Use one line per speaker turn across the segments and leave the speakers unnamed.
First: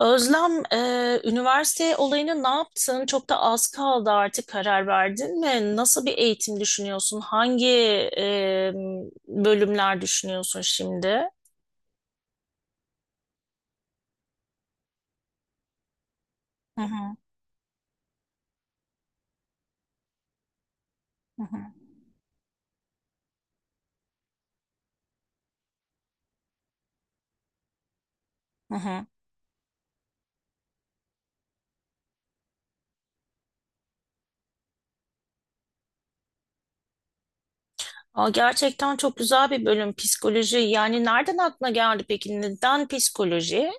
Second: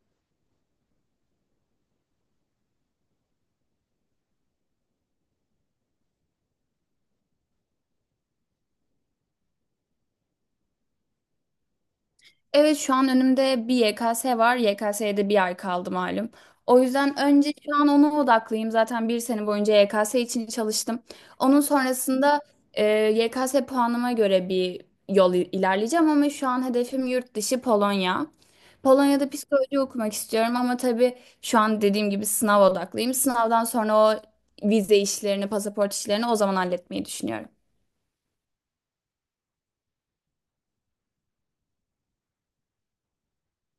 Özlem, üniversite olayını ne yaptın? Çok da az kaldı artık karar verdin mi? Nasıl bir eğitim düşünüyorsun? Hangi e, bölümler düşünüyorsun şimdi?
Evet şu an önümde bir YKS var. YKS'ye de bir ay kaldı malum.
Hı
O
hı,
yüzden önce şu an ona odaklıyım. Zaten bir sene boyunca YKS için çalıştım.
hı
Onun
hı,
sonrasında e, YKS puanıma göre bir ilerleyeceğim ama şu an hedefim yurt dışı Polonya.
hı hı.
Polonya'da psikoloji okumak istiyorum ama tabii şu an dediğim gibi sınav odaklıyım. Sınavdan sonra o vize işlerini, pasaport işlerini o zaman halletmeyi düşünüyorum.
Aa, gerçekten çok güzel bir bölüm psikoloji. Yani nereden aklına geldi peki? Neden psikoloji?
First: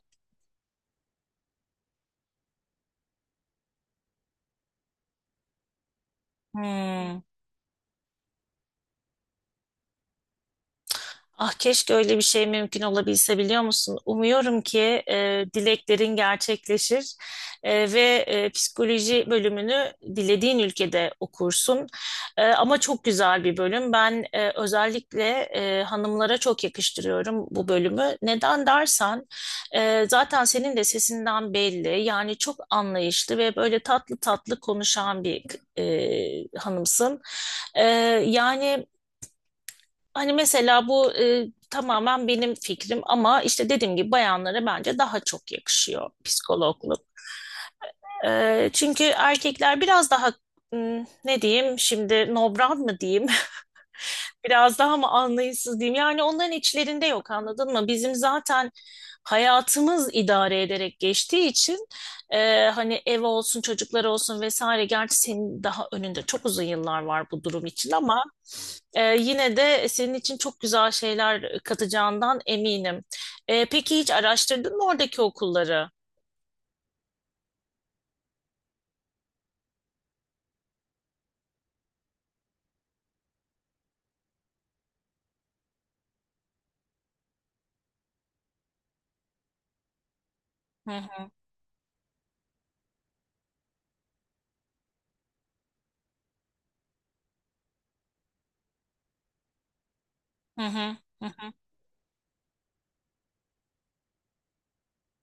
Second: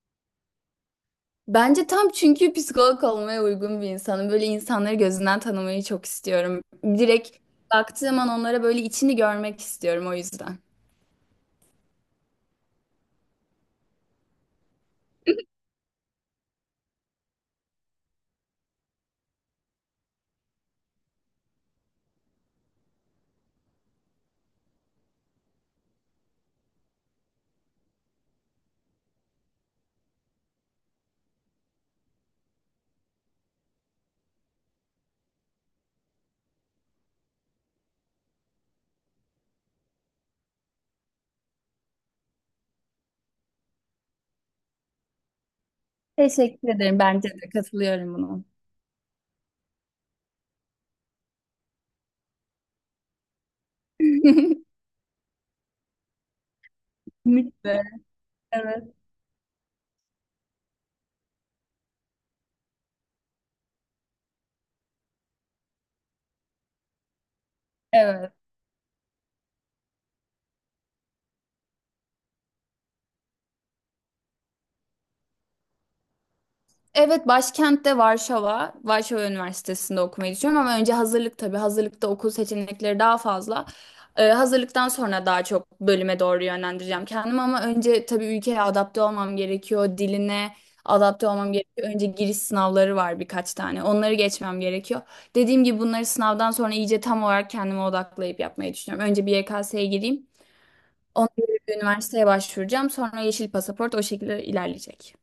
Bence tam çünkü psikolog olmaya uygun bir insanım. Böyle insanları gözünden tanımayı çok istiyorum.
Hmm.
Direkt baktığım an onlara böyle içini görmek istiyorum o yüzden.
Ah keşke öyle bir şey mümkün olabilse biliyor musun? Umuyorum ki dileklerin gerçekleşir ve psikoloji bölümünü dilediğin ülkede okursun. Ama çok güzel bir bölüm. Ben özellikle hanımlara çok yakıştırıyorum bu bölümü. Neden dersen zaten senin de sesinden belli. Yani çok anlayışlı ve böyle tatlı tatlı konuşan bir hanımsın. E, yani. Hani mesela bu tamamen benim fikrim ama işte dediğim gibi bayanlara bence daha çok yakışıyor
Teşekkür ederim.
psikologluk.
Bence de katılıyorum buna.
Çünkü erkekler biraz daha ne diyeyim şimdi, nobran mı diyeyim? Biraz daha mı anlayışsız diyeyim? Yani onların içlerinde yok, anladın
Kesinlikle.
mı? Bizim zaten
Evet.
hayatımız idare ederek geçtiği için hani ev olsun, çocuklar olsun vesaire. Gerçi senin daha önünde çok uzun yıllar var bu durum için ama
Evet.
yine de senin için çok güzel şeyler katacağından eminim. Peki hiç araştırdın mı oradaki okulları?
Evet, başkentte Varşova, Varşova Üniversitesi'nde okumayı düşünüyorum ama önce hazırlık tabii. Hazırlıkta okul seçenekleri daha fazla. Hazırlıktan sonra daha çok bölüme doğru yönlendireceğim kendimi ama önce tabii ülkeye adapte olmam gerekiyor. Diline
Hı
adapte
hı,
olmam gerekiyor. Önce giriş sınavları var birkaç tane. Onları geçmem gerekiyor. Dediğim gibi bunları sınavdan sonra iyice tam olarak kendime odaklayıp yapmayı düşünüyorum. Önce bir YKS'ye gireyim.
hı hı, hı
Ondan sonra
hı.
bir üniversiteye başvuracağım. Sonra yeşil pasaport o şekilde ilerleyecek.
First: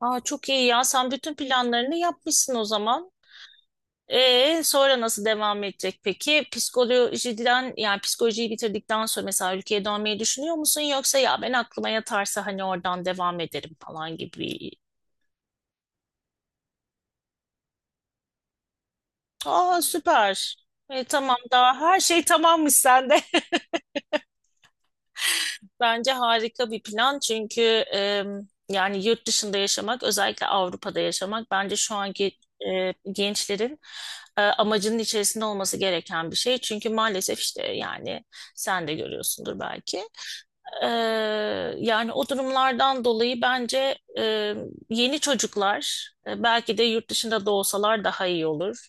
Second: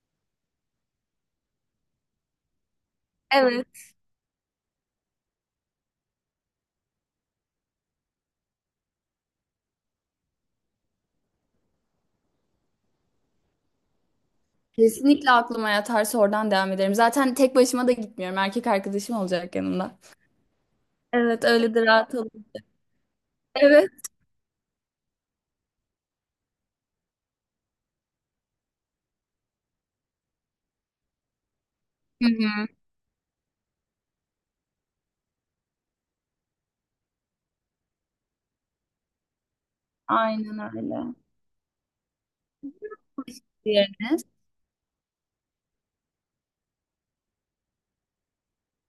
Aa, çok iyi ya. Sen bütün planlarını yapmışsın o zaman.
Evet.
Sonra nasıl devam edecek peki? Psikolojiden, yani psikolojiyi bitirdikten sonra mesela ülkeye dönmeyi düşünüyor musun? Yoksa ya ben aklıma yatarsa hani oradan devam ederim falan gibi.
Kesinlikle aklıma yatarsa oradan devam ederim. Zaten tek başıma da gitmiyorum. Erkek arkadaşım olacak
Aa,
yanımda.
süper. Tamam
Evet, öyle
daha
de
her
rahat
şey
olur.
tamammış sende.
Evet.
Bence harika bir plan çünkü e, yani yurt dışında yaşamak, özellikle Avrupa'da yaşamak bence şu
Hı
anki
hı.
gençlerin amacının içerisinde olması gereken bir şey. Çünkü maalesef, işte yani sen de görüyorsundur belki.
Aynen
E,
öyle.
yani o durumlardan dolayı bence
Diğeriniz
yeni çocuklar belki de yurt dışında doğsalar daha iyi olur.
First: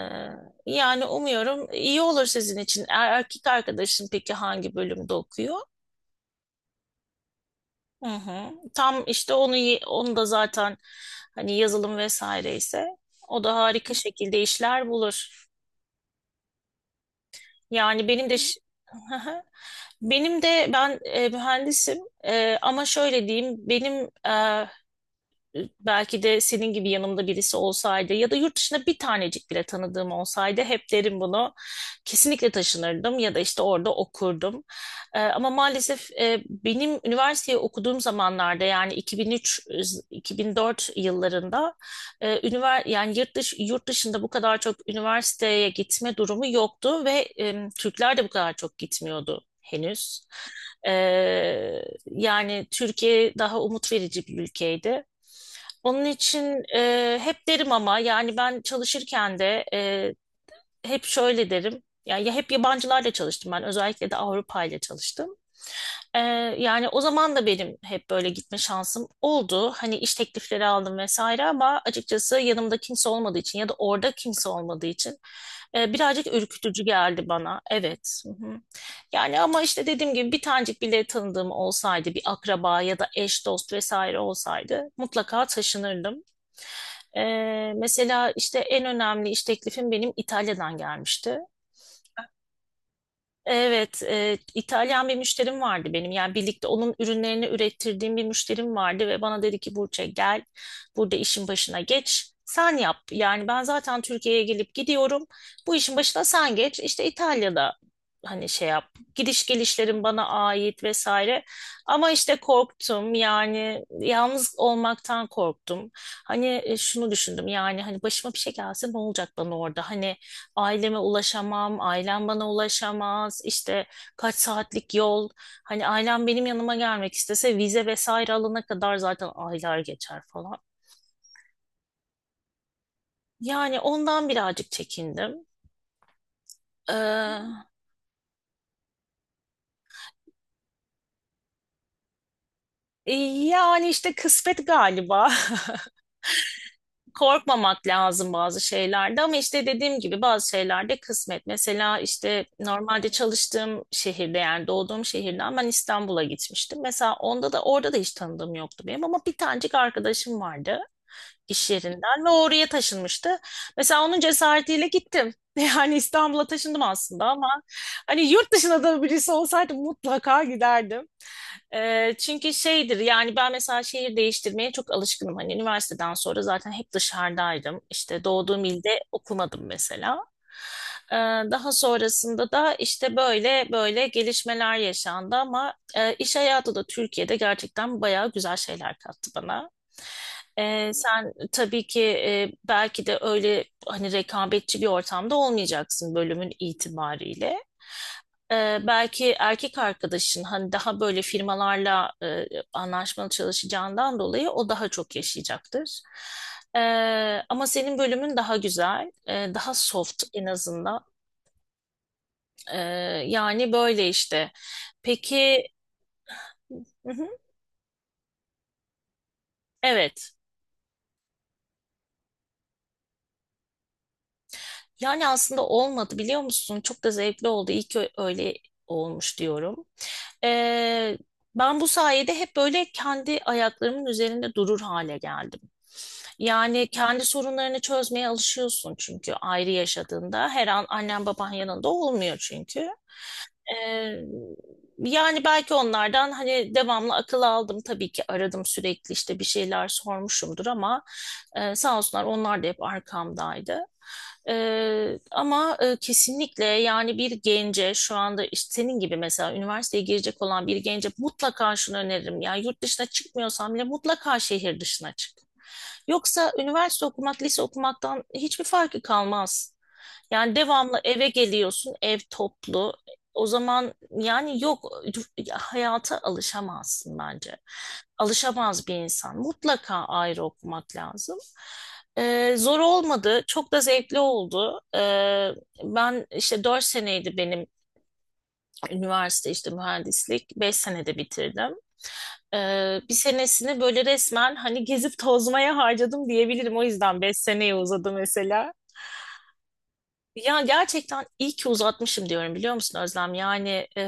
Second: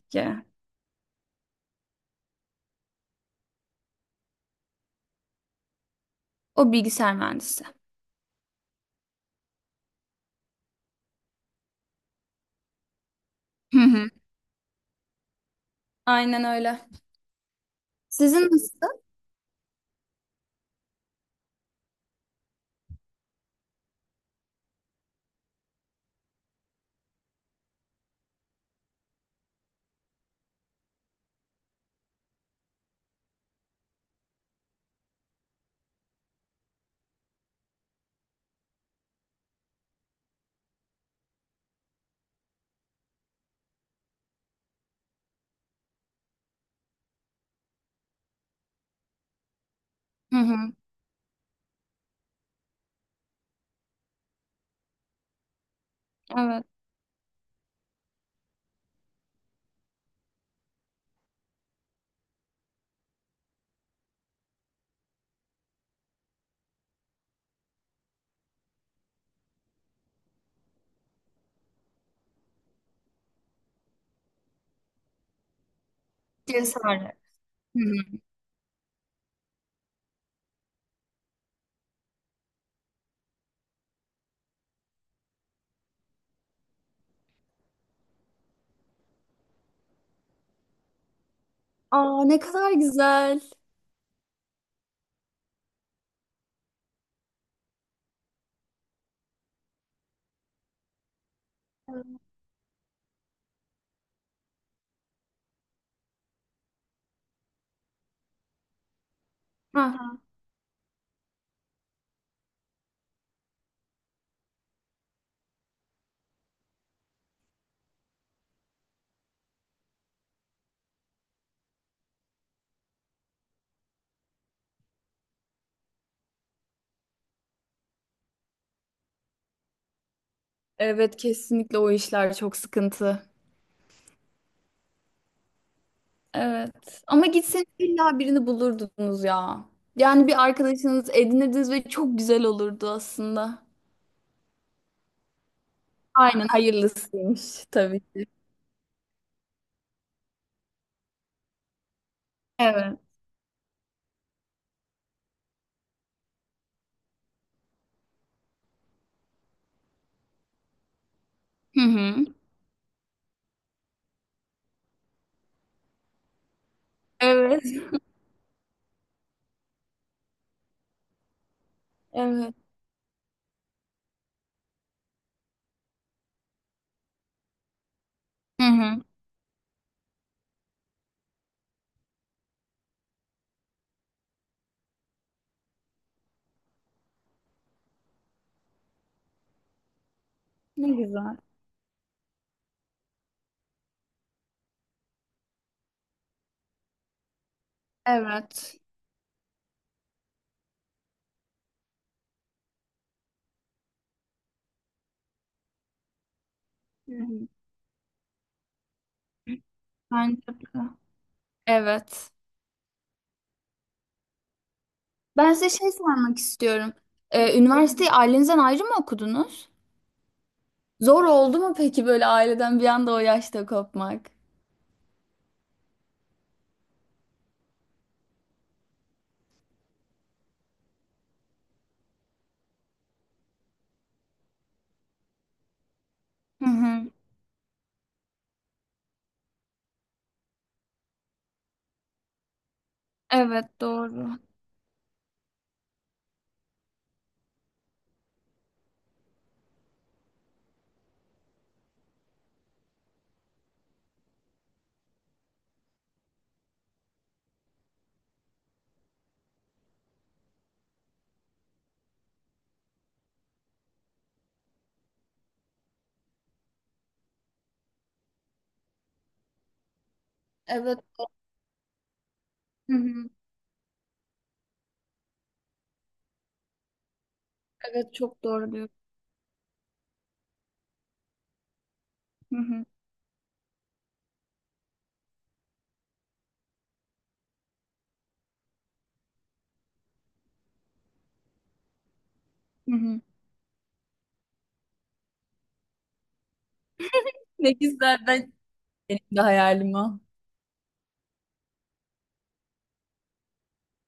E, yani umuyorum iyi olur sizin için. Erkek arkadaşın peki hangi bölümde okuyor?
O bilgisayar mühendisi.
Hı hı. Tam işte onu onu da zaten hani yazılım vesaire ise o da
Hı
harika
hı.
şekilde işler bulur.
Aynen öyle.
Yani benim de
Sizin nasıl?
Hı hı. Benim de, ben mühendisim. Ama şöyle diyeyim, benim belki de senin gibi yanımda birisi olsaydı ya da yurt dışında bir tanecik bile tanıdığım olsaydı, hep derim bunu. Kesinlikle taşınırdım ya da işte orada okurdum. Ama maalesef benim üniversiteyi okuduğum zamanlarda, yani 2003-2004 yıllarında yani yurt dışında bu kadar çok üniversiteye gitme durumu yoktu ve Türkler de bu kadar çok gitmiyordu henüz.
Hı hı.
Ee, yani Türkiye daha umut verici bir ülkeydi. Onun için
Evet.
hep derim ama yani ben çalışırken de hep şöyle derim. Yani ya hep yabancılarla çalıştım ben, özellikle de Avrupa ile çalıştım. Ee, yani o zaman da benim hep böyle gitme şansım oldu. Hani iş teklifleri aldım vesaire ama açıkçası yanımda kimse olmadığı için ya da orada kimse olmadığı için birazcık ürkütücü
Cesaret.
geldi bana.
Hı hı.
Evet. Hı hı. Yani ama işte dediğim gibi bir tanecik bile tanıdığım olsaydı, bir akraba ya da eş dost vesaire olsaydı, mutlaka taşınırdım. Mesela işte en önemli iş teklifim benim İtalya'dan gelmişti.
Aa ne kadar güzel.
Evet, İtalyan bir müşterim vardı benim. Yani birlikte onun ürünlerini ürettirdiğim bir müşterim vardı ve bana dedi ki, Burçe gel, burada işin başına
Evet.
geç. Sen yap. Yani ben zaten Türkiye'ye gelip gidiyorum. Bu işin başına sen geç. İşte İtalya'da hani şey yap. Gidiş
Hı
gelişlerim
hı.
bana ait vesaire. Ama işte korktum. Yani yalnız olmaktan korktum. Hani şunu düşündüm. Yani hani başıma bir şey gelse ne olacak bana orada? Hani aileme ulaşamam, ailem bana ulaşamaz, işte kaç saatlik yol. Hani ailem benim yanıma gelmek istese vize vesaire alana kadar zaten aylar geçer falan.
Evet kesinlikle o işler çok sıkıntı.
Yani ondan birazcık çekindim.
Evet. Ama gitseniz
Ee,
illa birini bulurdunuz ya. Yani bir arkadaşınız edinirdiniz ve çok güzel olurdu aslında.
yani işte kısmet galiba.
Aynen hayırlısıymış
Korkmamak
tabii ki.
lazım bazı şeylerde ama işte dediğim gibi bazı şeylerde kısmet. Mesela işte
Evet.
normalde çalıştığım şehirde, yani doğduğum şehirden ben İstanbul'a gitmiştim. Mesela onda da, orada da hiç tanıdığım yoktu benim ama bir tanecik arkadaşım vardı iş
Hı hı.
yerinden ve oraya taşınmıştı. Mesela onun cesaretiyle gittim. Yani İstanbul'a taşındım aslında ama
Evet.
hani yurt dışında da birisi olsaydı mutlaka giderdim. Çünkü
Evet.
şeydir, yani ben mesela şehir değiştirmeye çok alışkınım. Hani üniversiteden sonra zaten hep dışarıdaydım. İşte
Hı
doğduğum ilde
hı.
okumadım mesela. Ee, daha sonrasında da işte böyle böyle gelişmeler yaşandı ama iş hayatı da Türkiye'de gerçekten bayağı güzel şeyler kattı bana.
Ne
Sen
güzel.
tabii ki belki de öyle hani rekabetçi bir ortamda olmayacaksın bölümün itibariyle. Ee,
Evet.
belki erkek arkadaşın hani daha böyle firmalarla anlaşmalı çalışacağından dolayı o daha çok yaşayacaktır. Ee,
Hı hı.
ama senin bölümün daha güzel, daha soft en
Bence de.
azından.
Evet.
Ee, yani böyle işte.
Ben
Peki,
size şey sormak istiyorum.
hı hı,
Üniversiteyi ailenizden ayrı mı okudunuz?
evet.
Zor oldu mu peki böyle aileden bir anda o yaşta kopmak?
Yani aslında olmadı, biliyor musun? Çok da zevkli oldu. İyi ki öyle olmuş diyorum. Ee, ben bu sayede hep böyle kendi ayaklarımın üzerinde durur hale geldim.
Hı
Yani
hı.
kendi sorunlarını çözmeye alışıyorsun çünkü ayrı yaşadığında. Her an annen baban yanında olmuyor çünkü.
Evet
Ee,
doğru.
yani belki onlardan hani devamlı akıl aldım, tabii ki aradım sürekli, işte bir şeyler sormuşumdur ama sağ olsunlar, onlar da hep arkamdaydı. Ama kesinlikle, yani bir gence, şu anda işte senin gibi mesela üniversiteye girecek olan bir gence mutlaka şunu öneririm. Yani yurt dışına çıkmıyorsan bile mutlaka şehir dışına çık. Yoksa üniversite okumak, lise okumaktan hiçbir farkı kalmaz. Yani
Evet.
devamlı eve geliyorsun, ev toplu.
Hı hı.
O zaman yani yok, hayata alışamazsın bence.
Evet çok doğru
Alışamaz bir
diyorsun.
insan. Mutlaka ayrı okumak lazım. Ee,
Hı
zor
hı.
olmadı. Çok da zevkli oldu. Ben işte 4 seneydi benim üniversite, işte mühendislik. 5 senede bitirdim.
Hı
Bir
hı.
senesini böyle resmen hani gezip tozmaya harcadım diyebilirim. O yüzden 5
Ne
seneye uzadı
güzel ben
mesela.
benim de hayalim o.
Ya gerçekten iyi ki uzatmışım diyorum, biliyor musun Özlem? Yani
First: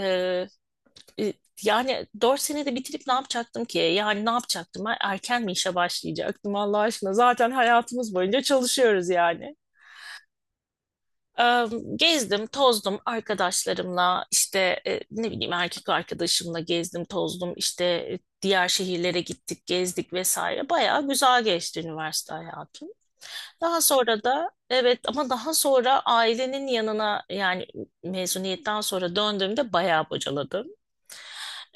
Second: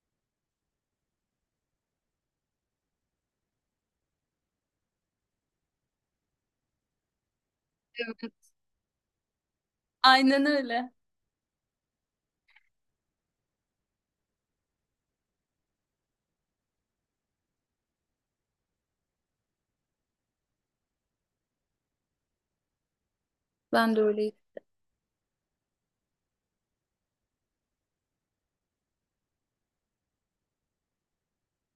e, yani 4 senede bitirip ne yapacaktım ki? Yani ne yapacaktım ben? Erken mi işe başlayacaktım Allah aşkına? Zaten hayatımız
Evet.
boyunca çalışıyoruz yani.
Aynen öyle.
Eee, Gezdim, tozdum arkadaşlarımla, işte ne bileyim erkek arkadaşımla gezdim, tozdum, işte diğer şehirlere gittik, gezdik vesaire. Bayağı güzel geçti üniversite hayatı. Daha
Ben de
sonra
öyleyim.
da, evet, ama daha sonra ailenin yanına, yani mezuniyetten sonra döndüğümde bayağı bocaladım.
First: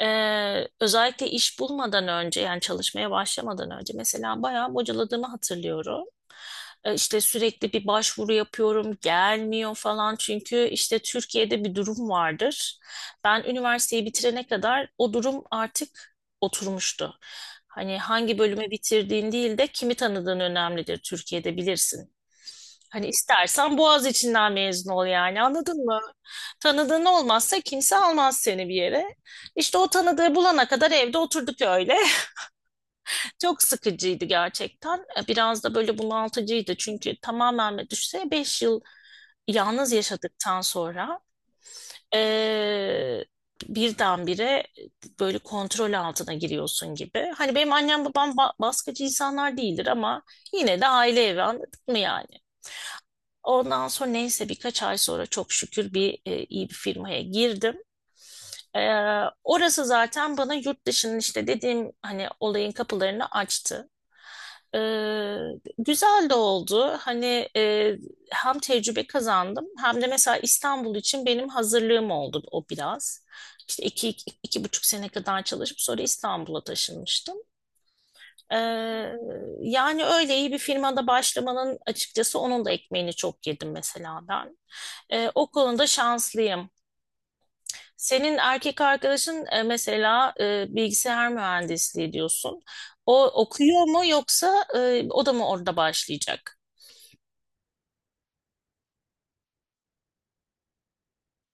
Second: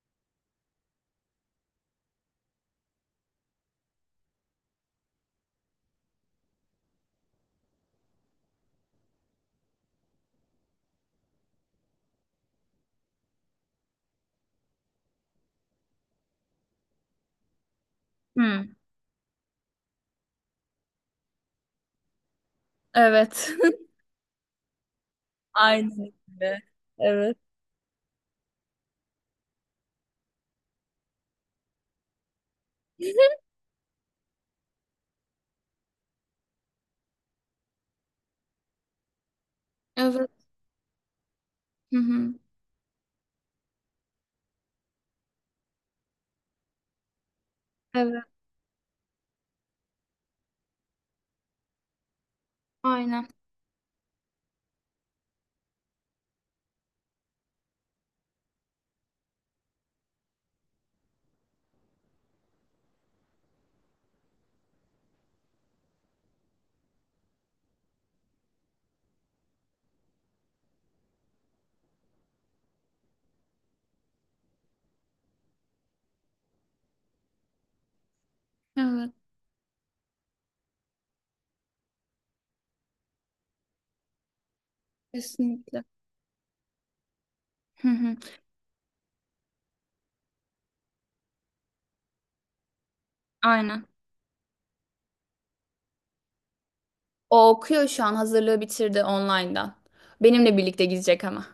Özellikle iş bulmadan önce, yani çalışmaya başlamadan önce mesela bayağı bocaladığımı hatırlıyorum. İşte sürekli bir başvuru yapıyorum, gelmiyor falan çünkü işte Türkiye'de bir durum vardır. Ben üniversiteyi bitirene kadar o durum artık oturmuştu. Hani hangi
Hı.
bölümü bitirdiğin değil de kimi tanıdığın önemlidir Türkiye'de, bilirsin. Hani
Evet.
istersen Boğaz içinden mezun ol, yani anladın mı?
Aynen öyle.
Tanıdığın
Evet.
olmazsa kimse almaz seni bir yere. İşte o tanıdığı bulana kadar evde oturduk öyle. Çok sıkıcıydı gerçekten. Biraz da böyle bunaltıcıydı çünkü tamamen düşse 5 yıl yalnız
Evet.
yaşadıktan sonra
Hı hı.
eee birdenbire böyle kontrol altına giriyorsun gibi. Hani benim annem
Evet.
babam baskıcı insanlar değildir ama yine de aile evi, anladın mı yani?
Aynen.
Ondan sonra neyse, birkaç ay sonra çok şükür iyi bir firmaya girdim. E, orası zaten bana yurt dışının, işte dediğim hani olayın kapılarını açtı. E, güzel de oldu. Hani hem tecrübe kazandım, hem de mesela İstanbul için benim hazırlığım oldu o biraz. İşte iki buçuk sene kadar çalışıp sonra İstanbul'a taşınmıştım.
Evet.
E, yani öyle iyi bir firmada başlamanın açıkçası onun da ekmeğini çok yedim mesela ben. O
Kesinlikle.
konuda şanslıyım.
Hı hı.
Senin erkek arkadaşın mesela bilgisayar mühendisliği diyorsun. O okuyor
Aynen.
mu, yoksa o da mı orada başlayacak?
O okuyor şu an hazırlığı bitirdi online'dan. Benimle birlikte gidecek ama.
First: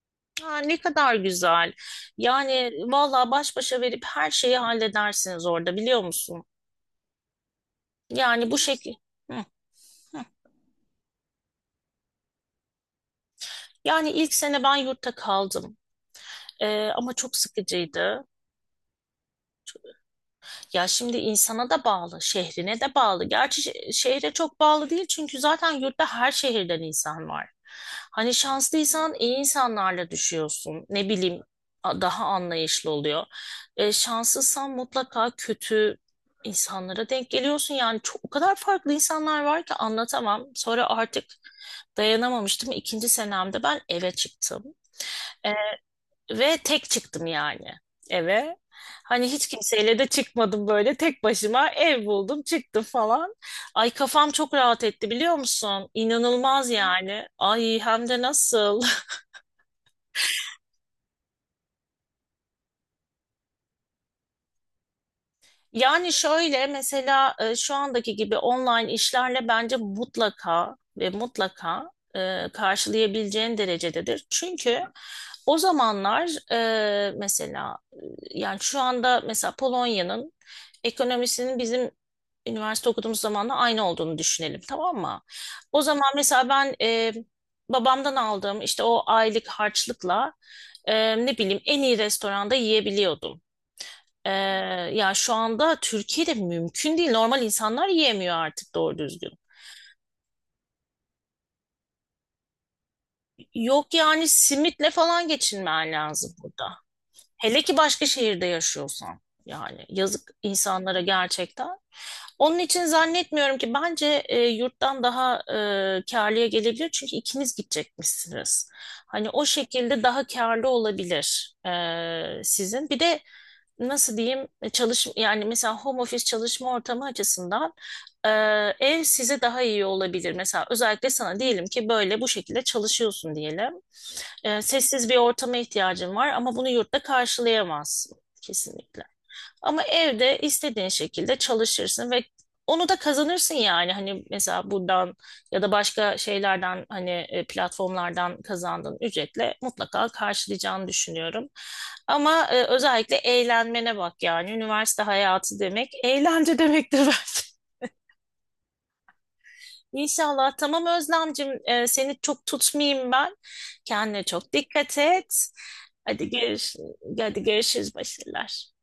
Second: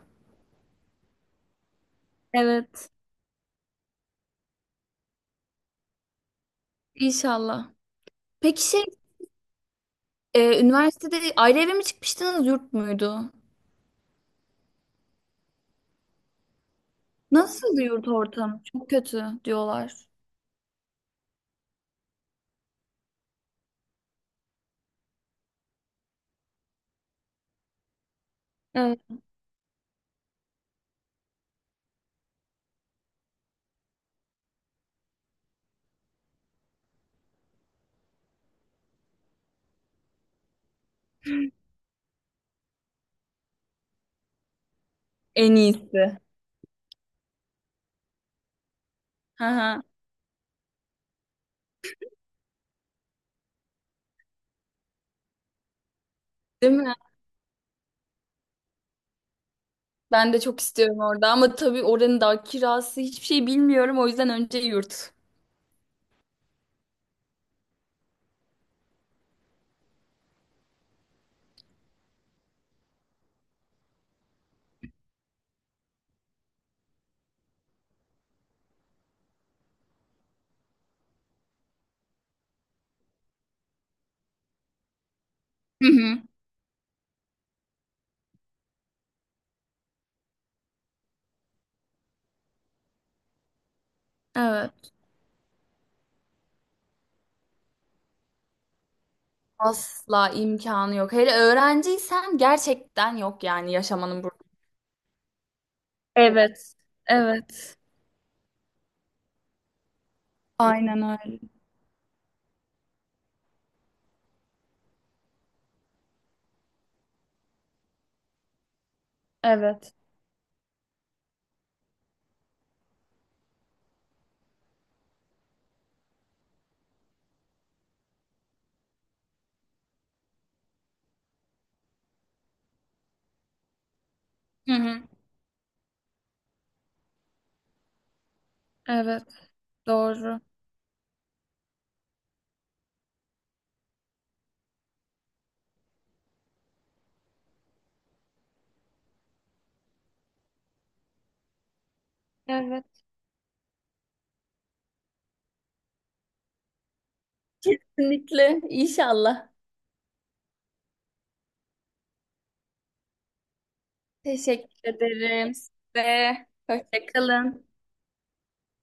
Ha, ne kadar güzel. Yani
Evet.
vallahi baş başa verip her şeyi halledersiniz orada, biliyor musun?
İnşallah.
Yani bu
Peki şey
şekil. Hı, hı.
üniversitede ayrı eve mi çıkmıştınız yurt muydu?
Yani ilk sene ben yurtta kaldım. Ama çok
Nasıl yurt
sıkıcıydı.
ortamı? Çok kötü diyorlar.
Ya şimdi insana da bağlı, şehrine de bağlı. Gerçi şehre çok bağlı değil çünkü zaten yurtta her şehirden insan var. Hani
Evet.
şanslıysan iyi insanlarla düşüyorsun. Ne bileyim, daha anlayışlı oluyor. Şanssızsan mutlaka kötü insanlara denk geliyorsun. Yani çok, o kadar farklı insanlar var ki anlatamam. Sonra artık dayanamamıştım. İkinci senemde ben eve çıktım. E,
En iyisi.
ve tek çıktım yani eve. Hani
Hı
hiç
hı.
kimseyle de çıkmadım, böyle tek başıma ev buldum, çıktım falan. Ay kafam çok rahat etti, biliyor musun? İnanılmaz
Değil mi?
yani. Ay hem de nasıl?
Ben de çok istiyorum orada ama tabii oranın da kirası hiçbir şey bilmiyorum o yüzden önce yurt.
Yani şöyle mesela, şu andaki gibi online işlerle bence mutlaka ve mutlaka karşılayabileceğin derecededir. Çünkü o zamanlar mesela yani şu anda mesela Polonya'nın ekonomisinin bizim üniversite okuduğumuz zamanla aynı olduğunu düşünelim, tamam mı? O
Hı
zaman
hı.
mesela ben babamdan aldığım işte o aylık harçlıkla ne bileyim en iyi restoranda yiyebiliyordum. Ee,
Evet.
ya şu anda Türkiye'de mümkün değil. Normal insanlar yiyemiyor artık doğru düzgün.
Asla imkanı yok. Hele öğrenciysen gerçekten yok yani
Yok
yaşamanın
yani,
burada.
simitle falan geçinmen lazım burada.
Evet,
Hele
evet.
ki başka şehirde yaşıyorsan. Yani yazık insanlara
Aynen öyle.
gerçekten. Onun için zannetmiyorum ki, bence yurttan daha kârlıya gelebilir. Çünkü ikiniz gidecekmişsiniz. Hani o
Evet,
şekilde daha kârlı olabilir sizin. Bir de nasıl diyeyim, çalış, yani mesela home office çalışma ortamı açısından e, ev size daha iyi olabilir. Mesela özellikle sana diyelim ki böyle bu şekilde çalışıyorsun diyelim. E,
Hı hı.
sessiz bir ortama ihtiyacın var ama bunu yurtta karşılayamazsın kesinlikle.
evet.
Ama evde
Doğru.
istediğin şekilde çalışırsın ve onu da kazanırsın yani. Hani mesela buradan ya da başka şeylerden hani platformlardan kazandığın ücretle mutlaka karşılayacağını düşünüyorum. Ama
Evet.
özellikle eğlenmene bak yani. Üniversite hayatı demek eğlence demektir bence.
Kesinlikle. İnşallah.
İnşallah. Tamam Özlemcim, seni çok tutmayayım ben. Kendine çok
Teşekkür
dikkat et.
ederim
Hadi
size.
görüş,
Hoşça
hadi
kalın.
görüşürüz, başarılar.